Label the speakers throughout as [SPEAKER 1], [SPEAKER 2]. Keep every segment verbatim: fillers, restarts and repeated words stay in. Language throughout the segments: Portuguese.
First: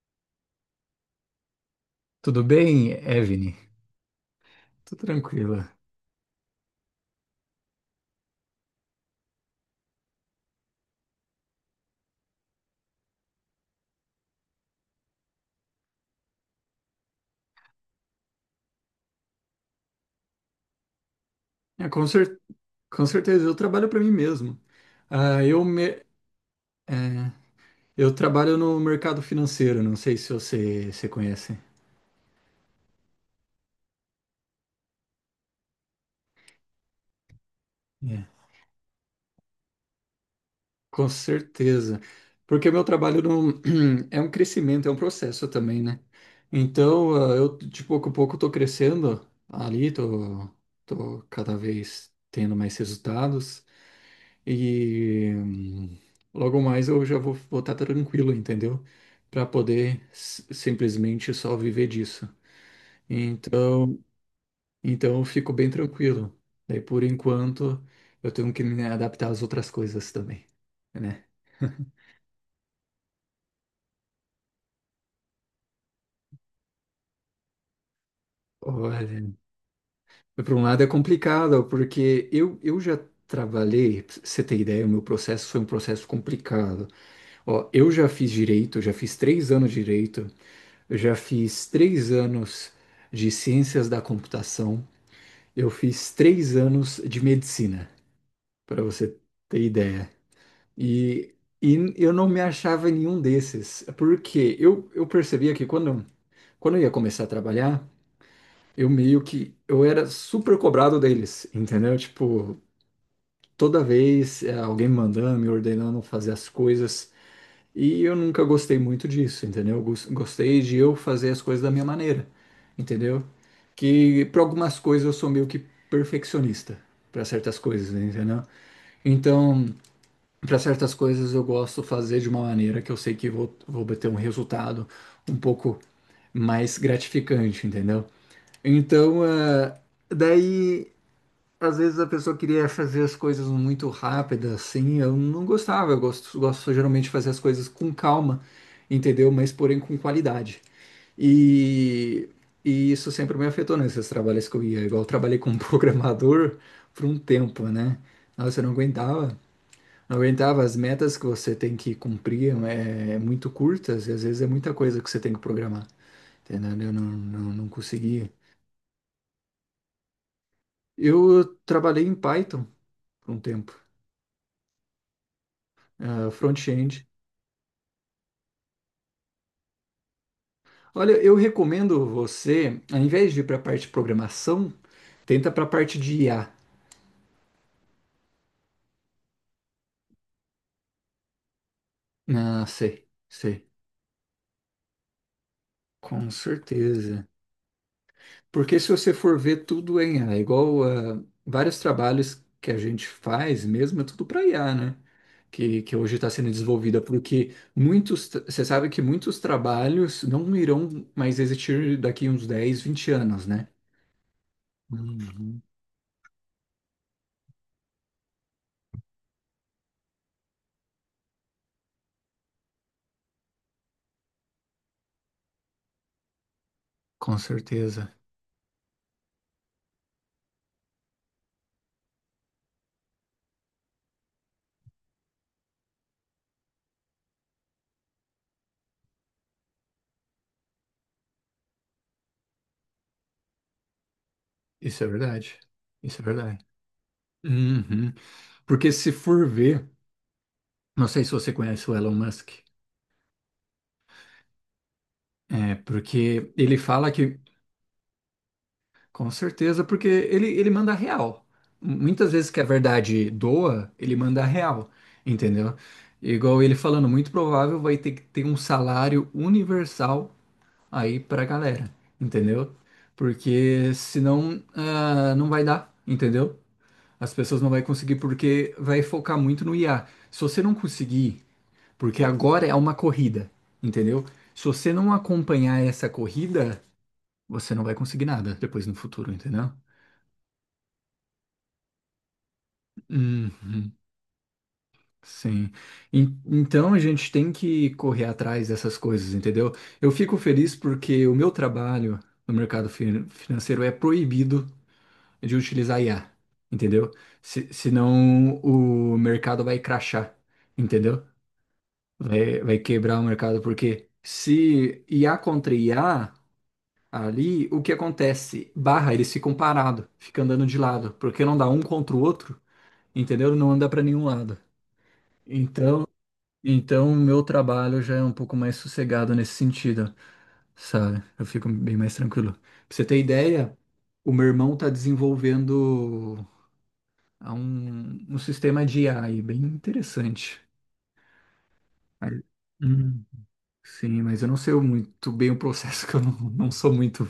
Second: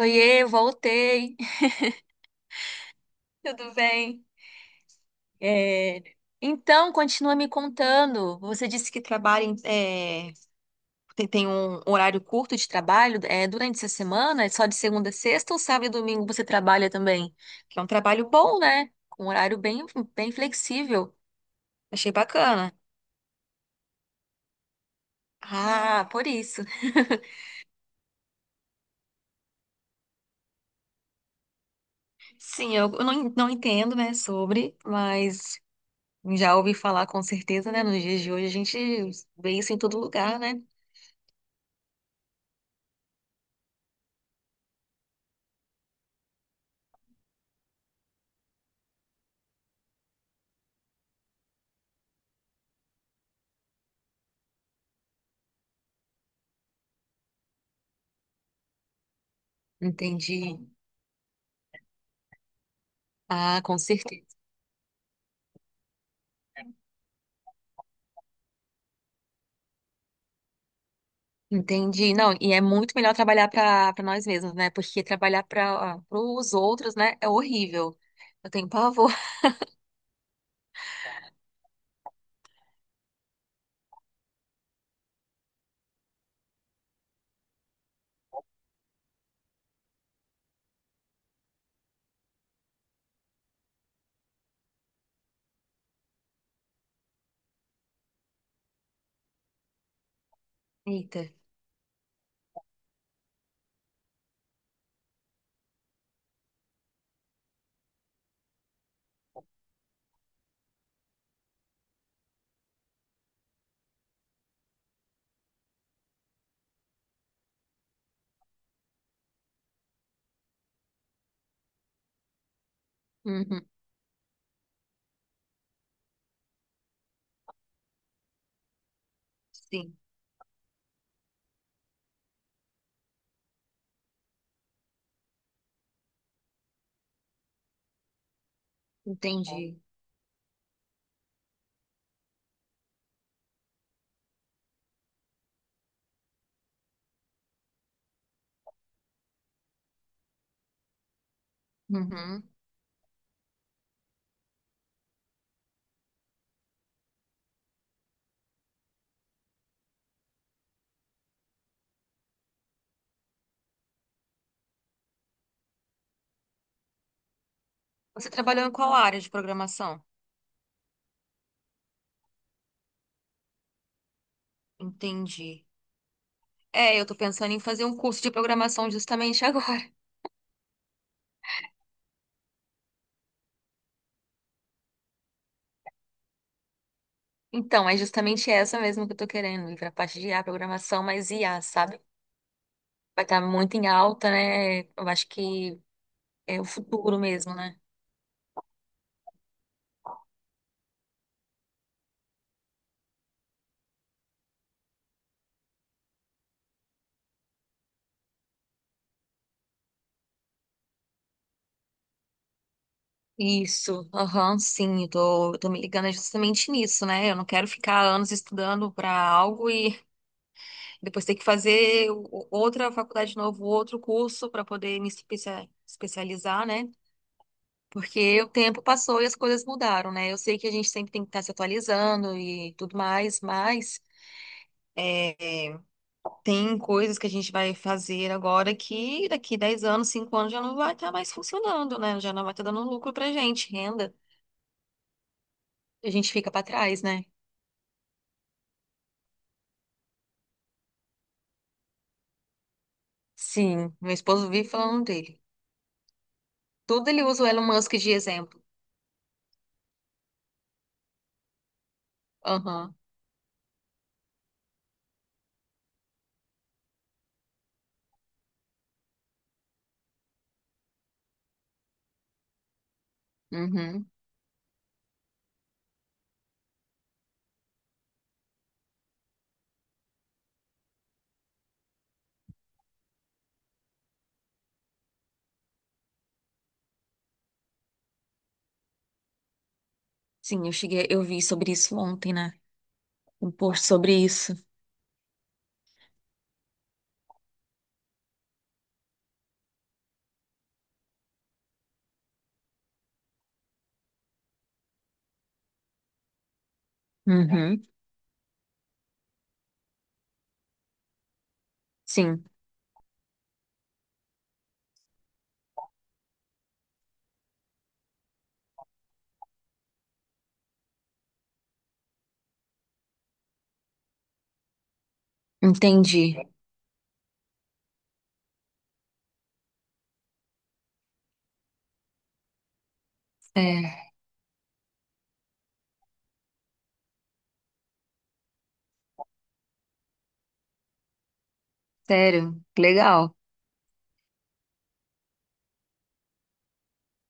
[SPEAKER 1] Oiê, voltei.
[SPEAKER 2] Tudo bem, Evne?
[SPEAKER 1] Tudo bem?
[SPEAKER 2] Tô tranquila.
[SPEAKER 1] É, Então, continua me contando. Você disse que trabalha em- é, tem, tem um horário curto de trabalho é, durante essa semana? É só de segunda a sexta ou sábado e domingo você trabalha também? Que é um trabalho bom, né? Com um horário bem, bem flexível.
[SPEAKER 2] É, com
[SPEAKER 1] Achei
[SPEAKER 2] cer-
[SPEAKER 1] bacana.
[SPEAKER 2] com certeza, eu trabalho para mim mesmo. Ah, eu, me-
[SPEAKER 1] Ah, por isso.
[SPEAKER 2] é, eu trabalho no mercado financeiro, não sei se você, você conhece.
[SPEAKER 1] Sim, eu, eu não, en- não entendo, né, sobre, mas já ouvi falar com certeza, né? Nos dias
[SPEAKER 2] É.
[SPEAKER 1] de hoje a gente vê isso em todo lugar, né?
[SPEAKER 2] Com certeza. Porque o meu trabalho não, é um crescimento, é um processo também, né? Então, ah, eu de pouco a pouco tô crescendo ali, tô, tô cada vez tendo mais resultados. E hum, logo mais eu já vou vou estar tranquilo, entendeu? Para poder s-
[SPEAKER 1] Entendi.
[SPEAKER 2] simplesmente só viver disso.
[SPEAKER 1] Ah, com
[SPEAKER 2] Então,
[SPEAKER 1] certeza.
[SPEAKER 2] então eu fico bem tranquilo. Daí por enquanto eu tenho que me adaptar às outras coisas também, né?
[SPEAKER 1] Entendi. Não, e é muito melhor trabalhar para para nós mesmos, né? Porque trabalhar para os outros, né, é horrível. Eu tenho
[SPEAKER 2] Olha,
[SPEAKER 1] pavor.
[SPEAKER 2] por um lado é complicado, porque eu, eu já trabalhei, pra você ter ideia, o meu processo foi um processo complicado. Ó, eu já fiz direito, já fiz três anos de direito. Eu já fiz três anos de ciências da computação, eu fiz três anos de medicina, para você ter ideia.
[SPEAKER 1] Eita.
[SPEAKER 2] E, e eu não me achava em nenhum desses, porque eu, eu percebia que quando, quando eu ia começar a trabalhar, eu meio que eu era super cobrado deles, entendeu? Tipo, toda vez eh, alguém me mandando, me ordenando fazer as coisas. E eu nunca gostei muito disso, entendeu? Eu gos- Gostei de eu fazer as coisas da minha maneira, entendeu?
[SPEAKER 1] Uhum.
[SPEAKER 2] Que para algumas coisas eu sou meio que perfeccionista, para certas coisas, entendeu? Então,
[SPEAKER 1] Sim,
[SPEAKER 2] para certas coisas eu gosto fazer de uma maneira que eu sei que vou, vou obter um resultado um pouco mais gratificante, entendeu? Então, eh,
[SPEAKER 1] entendi.
[SPEAKER 2] daí às vezes a pessoa queria fazer as coisas muito rápidas, assim, eu não gostava, eu gosto, gosto geralmente de fazer as coisas com calma, entendeu? Mas porém com qualidade. E,
[SPEAKER 1] Uhum.
[SPEAKER 2] e isso sempre me afetou nesses trabalhos que eu ia, igual eu trabalhei como programador por um tempo, né? Nossa, eu não aguentava, não aguentava, as metas que você tem que cumprir é, é muito curtas e às vezes é muita coisa que você tem que programar, entendeu? Eu não, não, não
[SPEAKER 1] Você
[SPEAKER 2] conseguia.
[SPEAKER 1] trabalhou em qual área de programação?
[SPEAKER 2] Eu trabalhei em Python por um tempo,
[SPEAKER 1] Entendi.
[SPEAKER 2] eh,
[SPEAKER 1] É,
[SPEAKER 2] front-end.
[SPEAKER 1] eu tô pensando em fazer um curso de programação justamente agora.
[SPEAKER 2] Olha, eu recomendo você, ao invés de ir para a parte de programação, tenta para a parte de I A.
[SPEAKER 1] Então, é justamente essa mesmo que eu tô querendo, ir pra parte de I A, programação, mas I A, sabe?
[SPEAKER 2] Ah, sei,
[SPEAKER 1] Vai estar
[SPEAKER 2] sei,
[SPEAKER 1] muito em alta, né? Eu acho que
[SPEAKER 2] com
[SPEAKER 1] é o futuro
[SPEAKER 2] certeza.
[SPEAKER 1] mesmo, né?
[SPEAKER 2] Porque se você for ver tudo em I A, igual ah, vários trabalhos que a gente faz mesmo, é tudo para I A, né? Que, que hoje está sendo desenvolvida, porque muitos, tra- você sabe que muitos trabalhos não irão mais existir daqui uns dez, vinte anos, né?
[SPEAKER 1] Isso, aham, sim, eu tô, eu
[SPEAKER 2] Uhum,
[SPEAKER 1] tô me ligando justamente nisso, né? Eu não quero ficar anos estudando para algo e depois ter que fazer o- outra faculdade de novo, outro curso para poder me especia- especializar, né?
[SPEAKER 2] com certeza.
[SPEAKER 1] Porque o tempo passou e as coisas mudaram, né? Eu sei que a gente sempre tem que estar se atualizando e tudo mais, mas é, é, tem coisas que a gente vai fazer agora que daqui dez anos, cinco anos já não vai estar mais funcionando, né? Já não vai estar dando lucro pra gente, renda.
[SPEAKER 2] Isso é verdade.
[SPEAKER 1] A
[SPEAKER 2] Isso é
[SPEAKER 1] gente fica
[SPEAKER 2] verdade.
[SPEAKER 1] para trás, né?
[SPEAKER 2] Uhum. Porque se for ver, não sei se você conhece o Elon Musk,
[SPEAKER 1] Sim, meu esposo vive falando dele.
[SPEAKER 2] é porque ele
[SPEAKER 1] Tudo
[SPEAKER 2] fala
[SPEAKER 1] ele
[SPEAKER 2] que,
[SPEAKER 1] usa o Elon Musk de exemplo.
[SPEAKER 2] com certeza, porque ele, ele manda real. Muitas vezes que a
[SPEAKER 1] Aham.
[SPEAKER 2] verdade doa, ele manda real, entendeu? Igual ele falando, muito provável vai ter que ter um salário universal aí pra galera, entendeu? Porque
[SPEAKER 1] Uhum.
[SPEAKER 2] senão ah, não vai dar, entendeu? As pessoas não vão conseguir porque vai focar muito no I A. Se você não conseguir Porque agora é uma corrida, entendeu? Se você não acompanhar essa corrida, você não vai conseguir nada depois no futuro, entendeu?
[SPEAKER 1] Sim, eu cheguei, eu vi sobre isso ontem, né? Um post
[SPEAKER 2] Uhum,
[SPEAKER 1] sobre isso.
[SPEAKER 2] sim. En- Então a gente tem que correr atrás dessas coisas, entendeu? Eu fico feliz porque o meu trabalho no mercado fin- financeiro é proibido de utilizar I A, entendeu? Se,
[SPEAKER 1] Uhum.
[SPEAKER 2] senão o mercado vai crashar, entendeu?
[SPEAKER 1] Sim,
[SPEAKER 2] Vai, vai quebrar o mercado, porque se I A contra I A. Ali, o que acontece? Barra, eles ficam parados, ficam andando de lado, porque não dá um contra o outro, entendeu? Não anda para nenhum lado. Então,
[SPEAKER 1] entendi.
[SPEAKER 2] então o meu trabalho já é um pouco mais sossegado nesse sentido, sabe? Eu fico bem mais tranquilo. Pra você ter ideia,
[SPEAKER 1] É,
[SPEAKER 2] o meu irmão tá desenvolvendo ah, um, um sistema de A I bem interessante. Aí-
[SPEAKER 1] sério,
[SPEAKER 2] Hum,
[SPEAKER 1] legal.
[SPEAKER 2] sim, mas eu não sei muito bem o processo, que eu não, não sou muito,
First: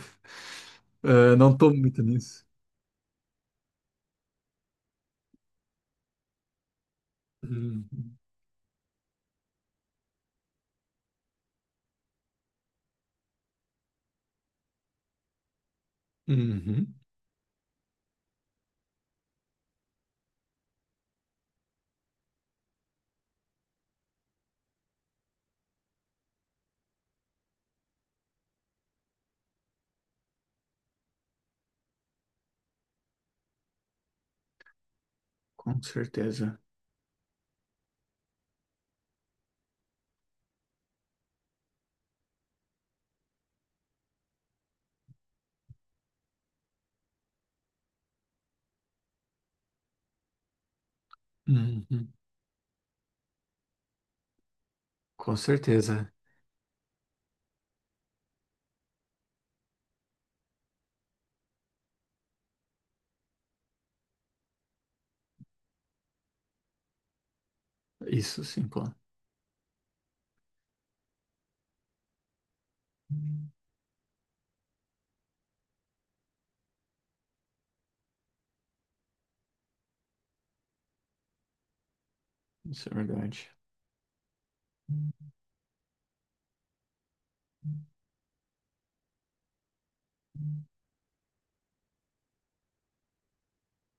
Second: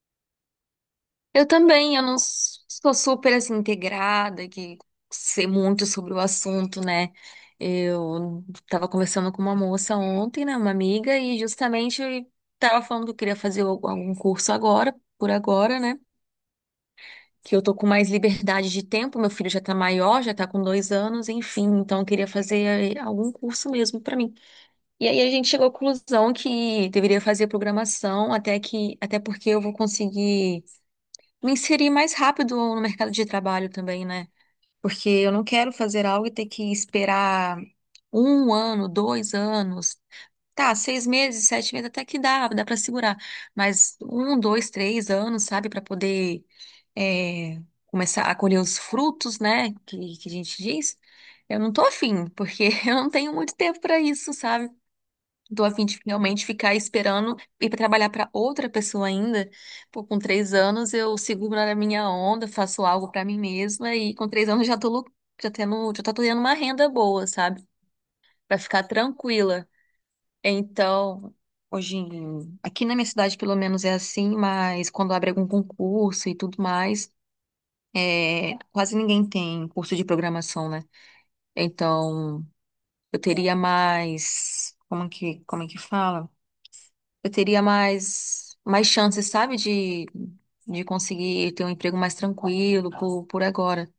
[SPEAKER 2] ah,
[SPEAKER 1] Eu
[SPEAKER 2] não tô
[SPEAKER 1] também,
[SPEAKER 2] muito
[SPEAKER 1] eu não
[SPEAKER 2] nisso.
[SPEAKER 1] s- sou super assim integrada, que sei muito sobre o assunto, né?
[SPEAKER 2] Hum.
[SPEAKER 1] Eu tava conversando com uma moça ontem, né, uma amiga, e justamente eu tava falando que eu queria fazer al- algum curso agora, por agora, né?
[SPEAKER 2] Uhum.
[SPEAKER 1] Que eu tô com mais liberdade de tempo, meu filho já tá maior, já tá com dois anos, enfim, então eu queria fazer eh, algum curso mesmo pra mim. E aí a gente chegou à conclusão que deveria fazer programação, até que, até porque eu vou conseguir me inserir mais rápido no mercado de trabalho também, né? Porque eu não quero
[SPEAKER 2] Com
[SPEAKER 1] fazer algo e ter
[SPEAKER 2] certeza.
[SPEAKER 1] que esperar um ano, dois anos. Tá, seis meses, sete meses, até que dá, dá para segurar. Mas um, dois, três anos, sabe, para poder é, começar a colher os frutos, né, que, que a gente diz. Eu não tô
[SPEAKER 2] Uhum.
[SPEAKER 1] afim, porque eu não tenho muito tempo para isso, sabe?
[SPEAKER 2] Com
[SPEAKER 1] Tô afim de
[SPEAKER 2] certeza.
[SPEAKER 1] realmente ficar esperando ir pra trabalhar para outra pessoa ainda. Pô, com três anos eu seguro a minha onda, faço algo para mim mesma e com três anos já tô, lu- já tendo, já tô tendo uma renda boa, sabe?
[SPEAKER 2] Isso
[SPEAKER 1] Pra
[SPEAKER 2] sim, pô.
[SPEAKER 1] ficar tranquila. Então, hoje em- aqui na minha cidade pelo menos é assim, mas quando abre algum concurso e tudo mais, é, quase ninguém tem curso de programação, né? Então,
[SPEAKER 2] Isso é
[SPEAKER 1] eu
[SPEAKER 2] verdade.
[SPEAKER 1] teria mais, como que, como é que fala? Eu teria mais, mais chances, sabe, de, de conseguir ter um emprego mais tranquilo por, por agora.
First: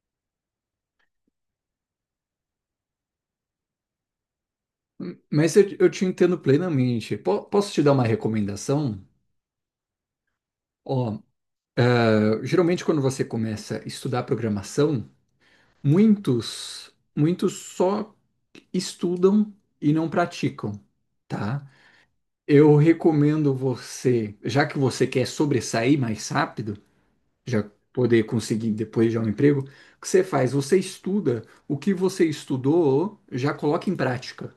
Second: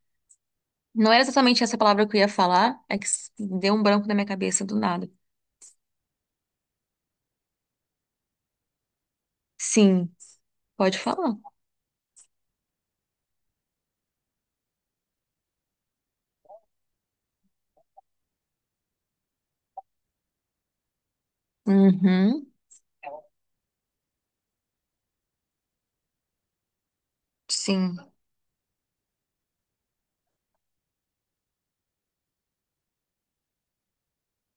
[SPEAKER 1] Não era exatamente essa palavra que eu ia falar, é que s- deu um branco na minha cabeça do nada.
[SPEAKER 2] Hum, Mas eu, eu te entendo plenamente. Po- posso te dar uma recomendação?
[SPEAKER 1] Sim, pode
[SPEAKER 2] Ó,
[SPEAKER 1] falar.
[SPEAKER 2] eh, geralmente quando você começa a estudar programação, muitos, muitos só estudam e não praticam, tá?
[SPEAKER 1] Uhum,
[SPEAKER 2] Eu recomendo você, já que você quer sobressair mais rápido, já
[SPEAKER 1] sim.
[SPEAKER 2] poder conseguir depois já um emprego, o que você faz? Você estuda o que você estudou, já coloca em prática.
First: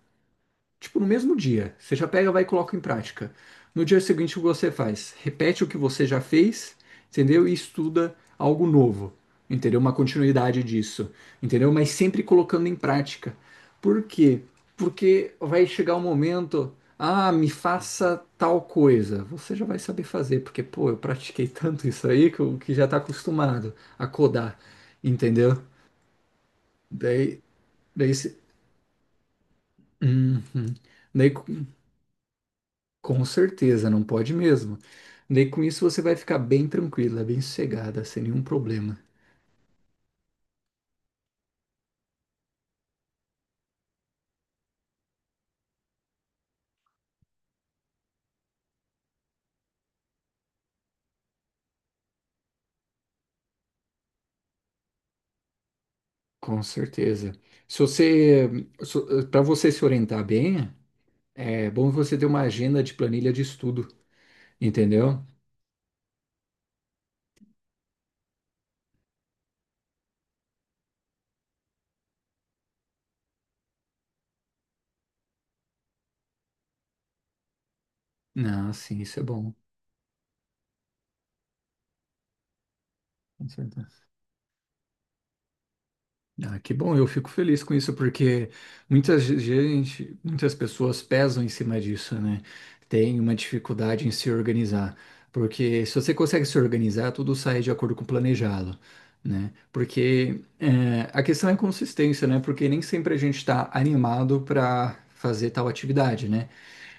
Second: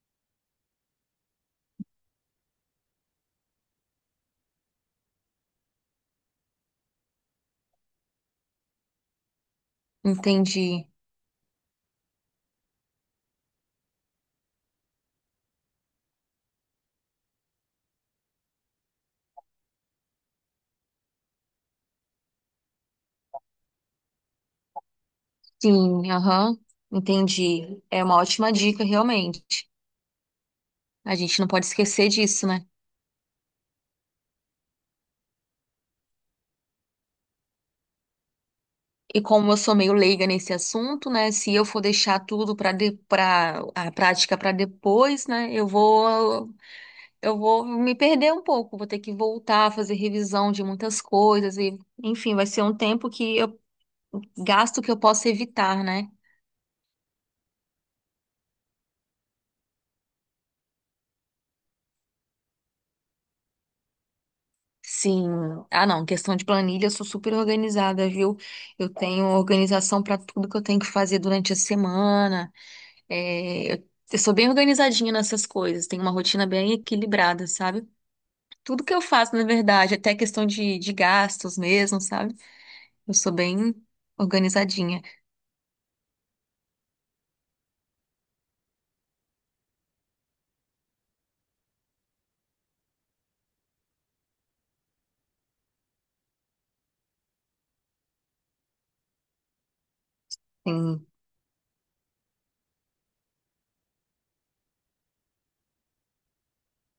[SPEAKER 2] Tipo, no mesmo dia. Você já pega, vai e coloca em prática. No dia seguinte, o que você faz? Repete o que você já fez, entendeu? E estuda algo novo, entendeu? Uma continuidade
[SPEAKER 1] Entendi.
[SPEAKER 2] disso, entendeu? Mas sempre colocando em prática. Por quê? Porque vai chegar um momento, ah, me faça tal coisa. Você já vai saber fazer, porque, pô, eu pratiquei tanto isso aí que, eu, que já tá acostumado a codar, entendeu?
[SPEAKER 1] Sim, aham.
[SPEAKER 2] Daí,
[SPEAKER 1] Entendi. É
[SPEAKER 2] daí,
[SPEAKER 1] uma
[SPEAKER 2] se-
[SPEAKER 1] ótima dica, realmente.
[SPEAKER 2] Uhum.
[SPEAKER 1] A
[SPEAKER 2] Daí,
[SPEAKER 1] gente não pode esquecer disso, né?
[SPEAKER 2] com certeza, não pode mesmo. Daí com isso você vai ficar bem tranquila, bem sossegada, sem nenhum problema.
[SPEAKER 1] E como eu sou meio leiga nesse assunto, né? Se eu for deixar tudo para de, para a prática para depois, né? Eu vou eu vou me perder um pouco, vou ter que voltar a fazer revisão de muitas coisas e, enfim, vai ser um tempo que eu gasto que eu posso evitar, né?
[SPEAKER 2] Com certeza. Se você, para você se orientar bem, é bom você ter uma agenda de planilha de estudo, entendeu?
[SPEAKER 1] Sim. Ah, não. Questão de planilha, eu sou super organizada, viu? Eu tenho organização para tudo que eu tenho que fazer durante a semana. É, eu, eu sou bem organizadinha nessas coisas. Tenho uma rotina bem equilibrada, sabe?
[SPEAKER 2] Não,
[SPEAKER 1] Tudo que
[SPEAKER 2] sim,
[SPEAKER 1] eu
[SPEAKER 2] isso é
[SPEAKER 1] faço, na
[SPEAKER 2] bom.
[SPEAKER 1] verdade, até questão de, de gastos mesmo, sabe? Eu sou
[SPEAKER 2] Com
[SPEAKER 1] bem
[SPEAKER 2] certeza.
[SPEAKER 1] organizadinha.
[SPEAKER 2] Ah, que bom, eu fico feliz com isso, porque muita gente, muitas pessoas pesam em cima disso, né? Tem uma dificuldade em se organizar, porque se você consegue se organizar, tudo sai de acordo com o planejado, né? Porque é,
[SPEAKER 1] Sim.
[SPEAKER 2] a questão é consistência, né? Porque nem sempre a gente está animado para fazer tal atividade, né?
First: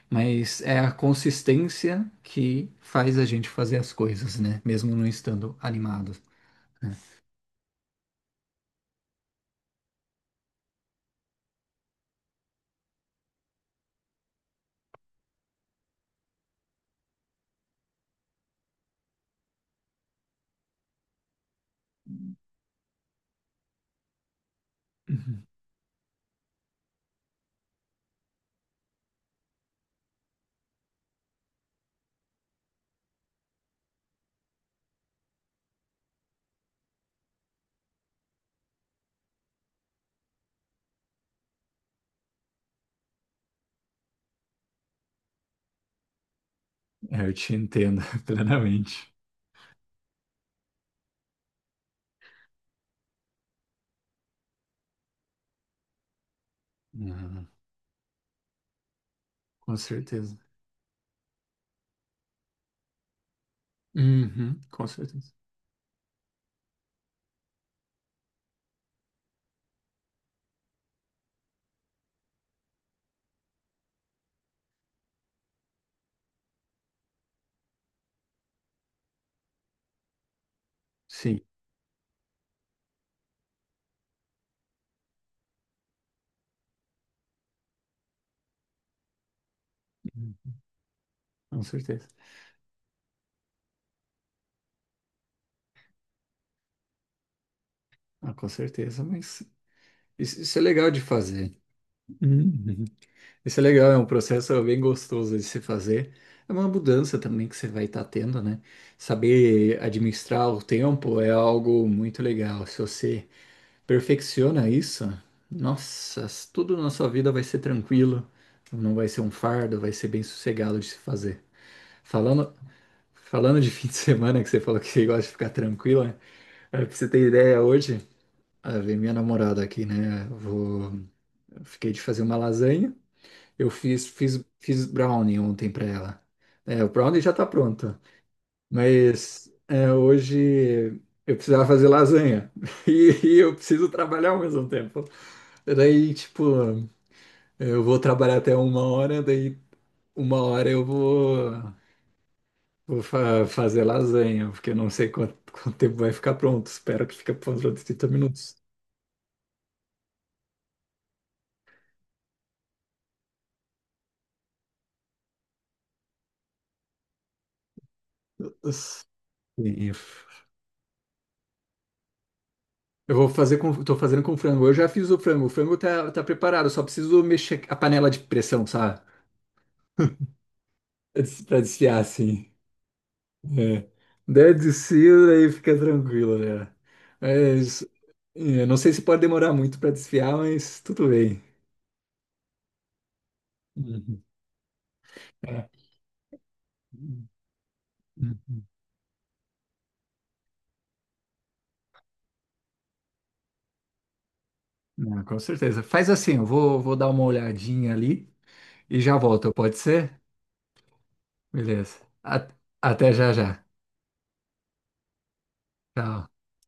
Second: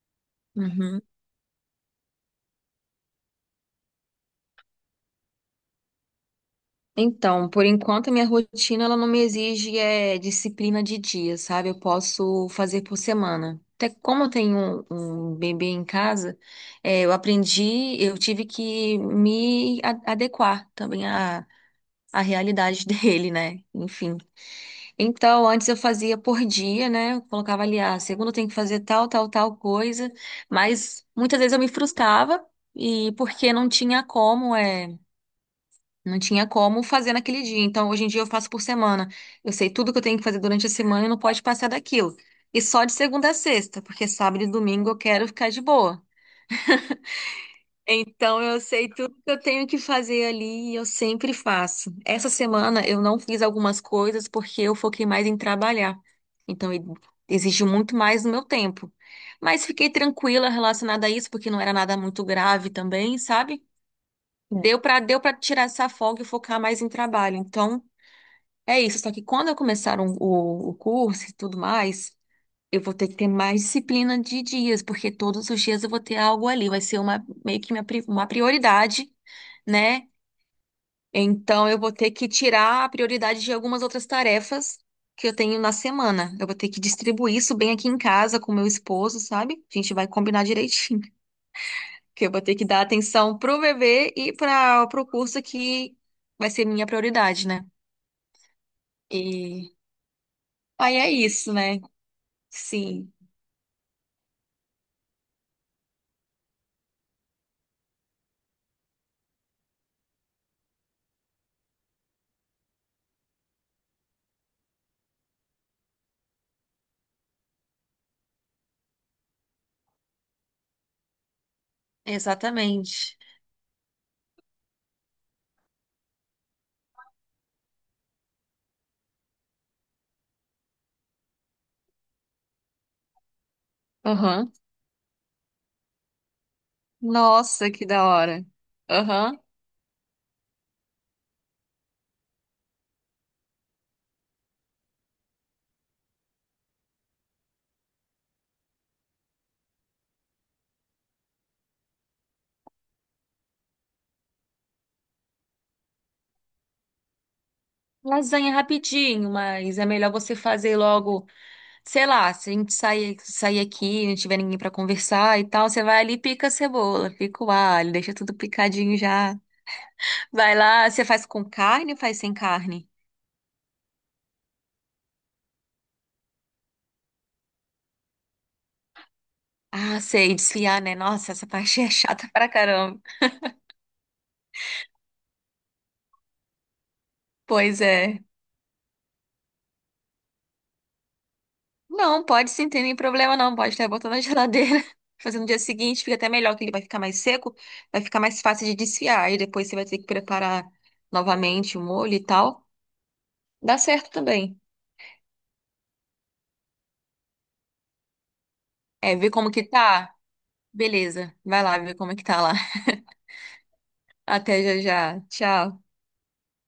[SPEAKER 2] Mas é a
[SPEAKER 1] Uhum.
[SPEAKER 2] consistência que faz a gente fazer as coisas, né? Mesmo não estando animado. Né?
[SPEAKER 1] Então, por enquanto, a minha rotina ela não me exige é, disciplina de dia, sabe? Eu posso fazer por semana. Até como eu tenho um, um bebê em casa, é, eu aprendi, eu tive que me a- adequar também à, à realidade dele, né? Enfim.
[SPEAKER 2] Uhum.
[SPEAKER 1] Então, antes eu fazia por dia, né? Eu colocava ali, ah, segunda eu tenho que fazer tal, tal, tal coisa, mas muitas vezes eu me frustrava. E porque não tinha como, é. Não tinha como fazer naquele dia. Então, hoje em dia eu faço por semana. Eu sei tudo que eu tenho que fazer durante a semana e não pode passar daquilo. E só de segunda a sexta, porque sábado e domingo eu quero ficar de boa.
[SPEAKER 2] É, eu te entendo
[SPEAKER 1] Então, eu sei
[SPEAKER 2] plenamente.
[SPEAKER 1] tudo que eu tenho que fazer ali e eu sempre faço. Essa semana eu não fiz algumas coisas porque eu foquei mais em trabalhar. Então, e-
[SPEAKER 2] Ah,
[SPEAKER 1] exigiu muito mais do meu tempo. Mas
[SPEAKER 2] com
[SPEAKER 1] fiquei
[SPEAKER 2] certeza.
[SPEAKER 1] tranquila relacionada a isso, porque não era nada muito grave também, sabe?
[SPEAKER 2] Uhum,
[SPEAKER 1] Deu
[SPEAKER 2] com
[SPEAKER 1] pra, deu
[SPEAKER 2] certeza.
[SPEAKER 1] para tirar essa folga e focar mais em trabalho. Então, é isso, só que quando eu começar um- o, o curso e tudo mais, eu vou ter que ter mais disciplina de dias, porque todos os dias eu vou ter algo ali, vai ser uma meio que minha pri- uma prioridade, né?
[SPEAKER 2] Sim.
[SPEAKER 1] Então eu vou ter que tirar a prioridade de algumas outras tarefas que eu tenho na semana. Eu vou ter que distribuir isso bem aqui em casa com meu esposo, sabe? A gente vai combinar
[SPEAKER 2] Uhum.
[SPEAKER 1] direitinho,
[SPEAKER 2] Com certeza.
[SPEAKER 1] que eu vou ter que dar atenção pro bebê e para pro curso que vai ser minha prioridade, né?
[SPEAKER 2] Ah, com certeza, mas
[SPEAKER 1] E
[SPEAKER 2] isso, isso é legal
[SPEAKER 1] aí
[SPEAKER 2] de
[SPEAKER 1] é isso,
[SPEAKER 2] fazer.
[SPEAKER 1] né?
[SPEAKER 2] Uhum.
[SPEAKER 1] Sim.
[SPEAKER 2] Isso é legal, é um processo bem gostoso de se fazer. É uma mudança também que você vai estar tendo, né? Saber administrar o tempo é algo muito legal. Se você perfecciona isso, nossa, tudo na sua vida vai ser tranquilo, não vai ser um fardo, vai ser bem sossegado de se fazer. Falando,
[SPEAKER 1] Exatamente.
[SPEAKER 2] Falando de fim de semana, que você falou que gosta de ficar tranquila, é pra você ter ideia, hoje, ah, vem minha namorada aqui, né? Eu Vou, eu fiquei de fazer uma lasanha. Eu fiz, fiz,
[SPEAKER 1] Aham.
[SPEAKER 2] fiz brownie ontem pra ela. É, o brownie já tá
[SPEAKER 1] Nossa, que
[SPEAKER 2] pronto,
[SPEAKER 1] da hora. Aham.
[SPEAKER 2] mas eh, hoje eu precisava fazer lasanha e, e eu preciso trabalhar ao mesmo tempo. Daí, tipo, eu vou trabalhar até uma hora, daí uma hora eu vou. Vou fa- fazer lasanha, porque eu não sei quanto, quanto tempo vai ficar pronto. Espero que fique pronto de trinta
[SPEAKER 1] Lasanha
[SPEAKER 2] minutos.
[SPEAKER 1] rapidinho, mas é melhor você fazer logo, sei lá, se a gente sair, sair aqui, não tiver ninguém pra conversar e tal, você vai ali, e pica a cebola, pica o alho, deixa tudo picadinho já.
[SPEAKER 2] Sim.
[SPEAKER 1] Vai lá, você faz com carne ou faz sem carne?
[SPEAKER 2] Eu vou fazer com, Tô fazendo com frango. Eu já fiz o frango. O frango tá, tá preparado, eu só preciso mexer a panela de pressão, sabe?
[SPEAKER 1] Ah, sei, desfiar, né?
[SPEAKER 2] Pra
[SPEAKER 1] Nossa,
[SPEAKER 2] des-
[SPEAKER 1] essa
[SPEAKER 2] pra
[SPEAKER 1] parte é
[SPEAKER 2] desfiar,
[SPEAKER 1] chata pra
[SPEAKER 2] assim.
[SPEAKER 1] caramba.
[SPEAKER 2] É. Daí desfio, aí fica tranquilo, né?
[SPEAKER 1] Pois
[SPEAKER 2] Mas,
[SPEAKER 1] é.
[SPEAKER 2] é, não sei se pode demorar muito pra desfiar, mas tudo bem.
[SPEAKER 1] Não, pode sim, tem nenhum problema não. Pode até botar na
[SPEAKER 2] Uhum.
[SPEAKER 1] geladeira. Fazer no dia
[SPEAKER 2] É.
[SPEAKER 1] seguinte, fica até melhor, que ele vai ficar mais
[SPEAKER 2] Uhum.
[SPEAKER 1] seco, vai ficar mais fácil de desfiar. E depois você vai ter que preparar novamente o molho e tal. Dá certo também.
[SPEAKER 2] Não, com certeza. Faz assim, eu vou, vou dar uma olhadinha ali, e
[SPEAKER 1] É,
[SPEAKER 2] já
[SPEAKER 1] ver como
[SPEAKER 2] volto,
[SPEAKER 1] que
[SPEAKER 2] pode
[SPEAKER 1] tá.
[SPEAKER 2] ser?
[SPEAKER 1] Beleza, vai lá ver
[SPEAKER 2] Beleza.
[SPEAKER 1] como é que tá
[SPEAKER 2] A-
[SPEAKER 1] lá.
[SPEAKER 2] Até já já.
[SPEAKER 1] Até já já. Tchau.
[SPEAKER 2] Tchau.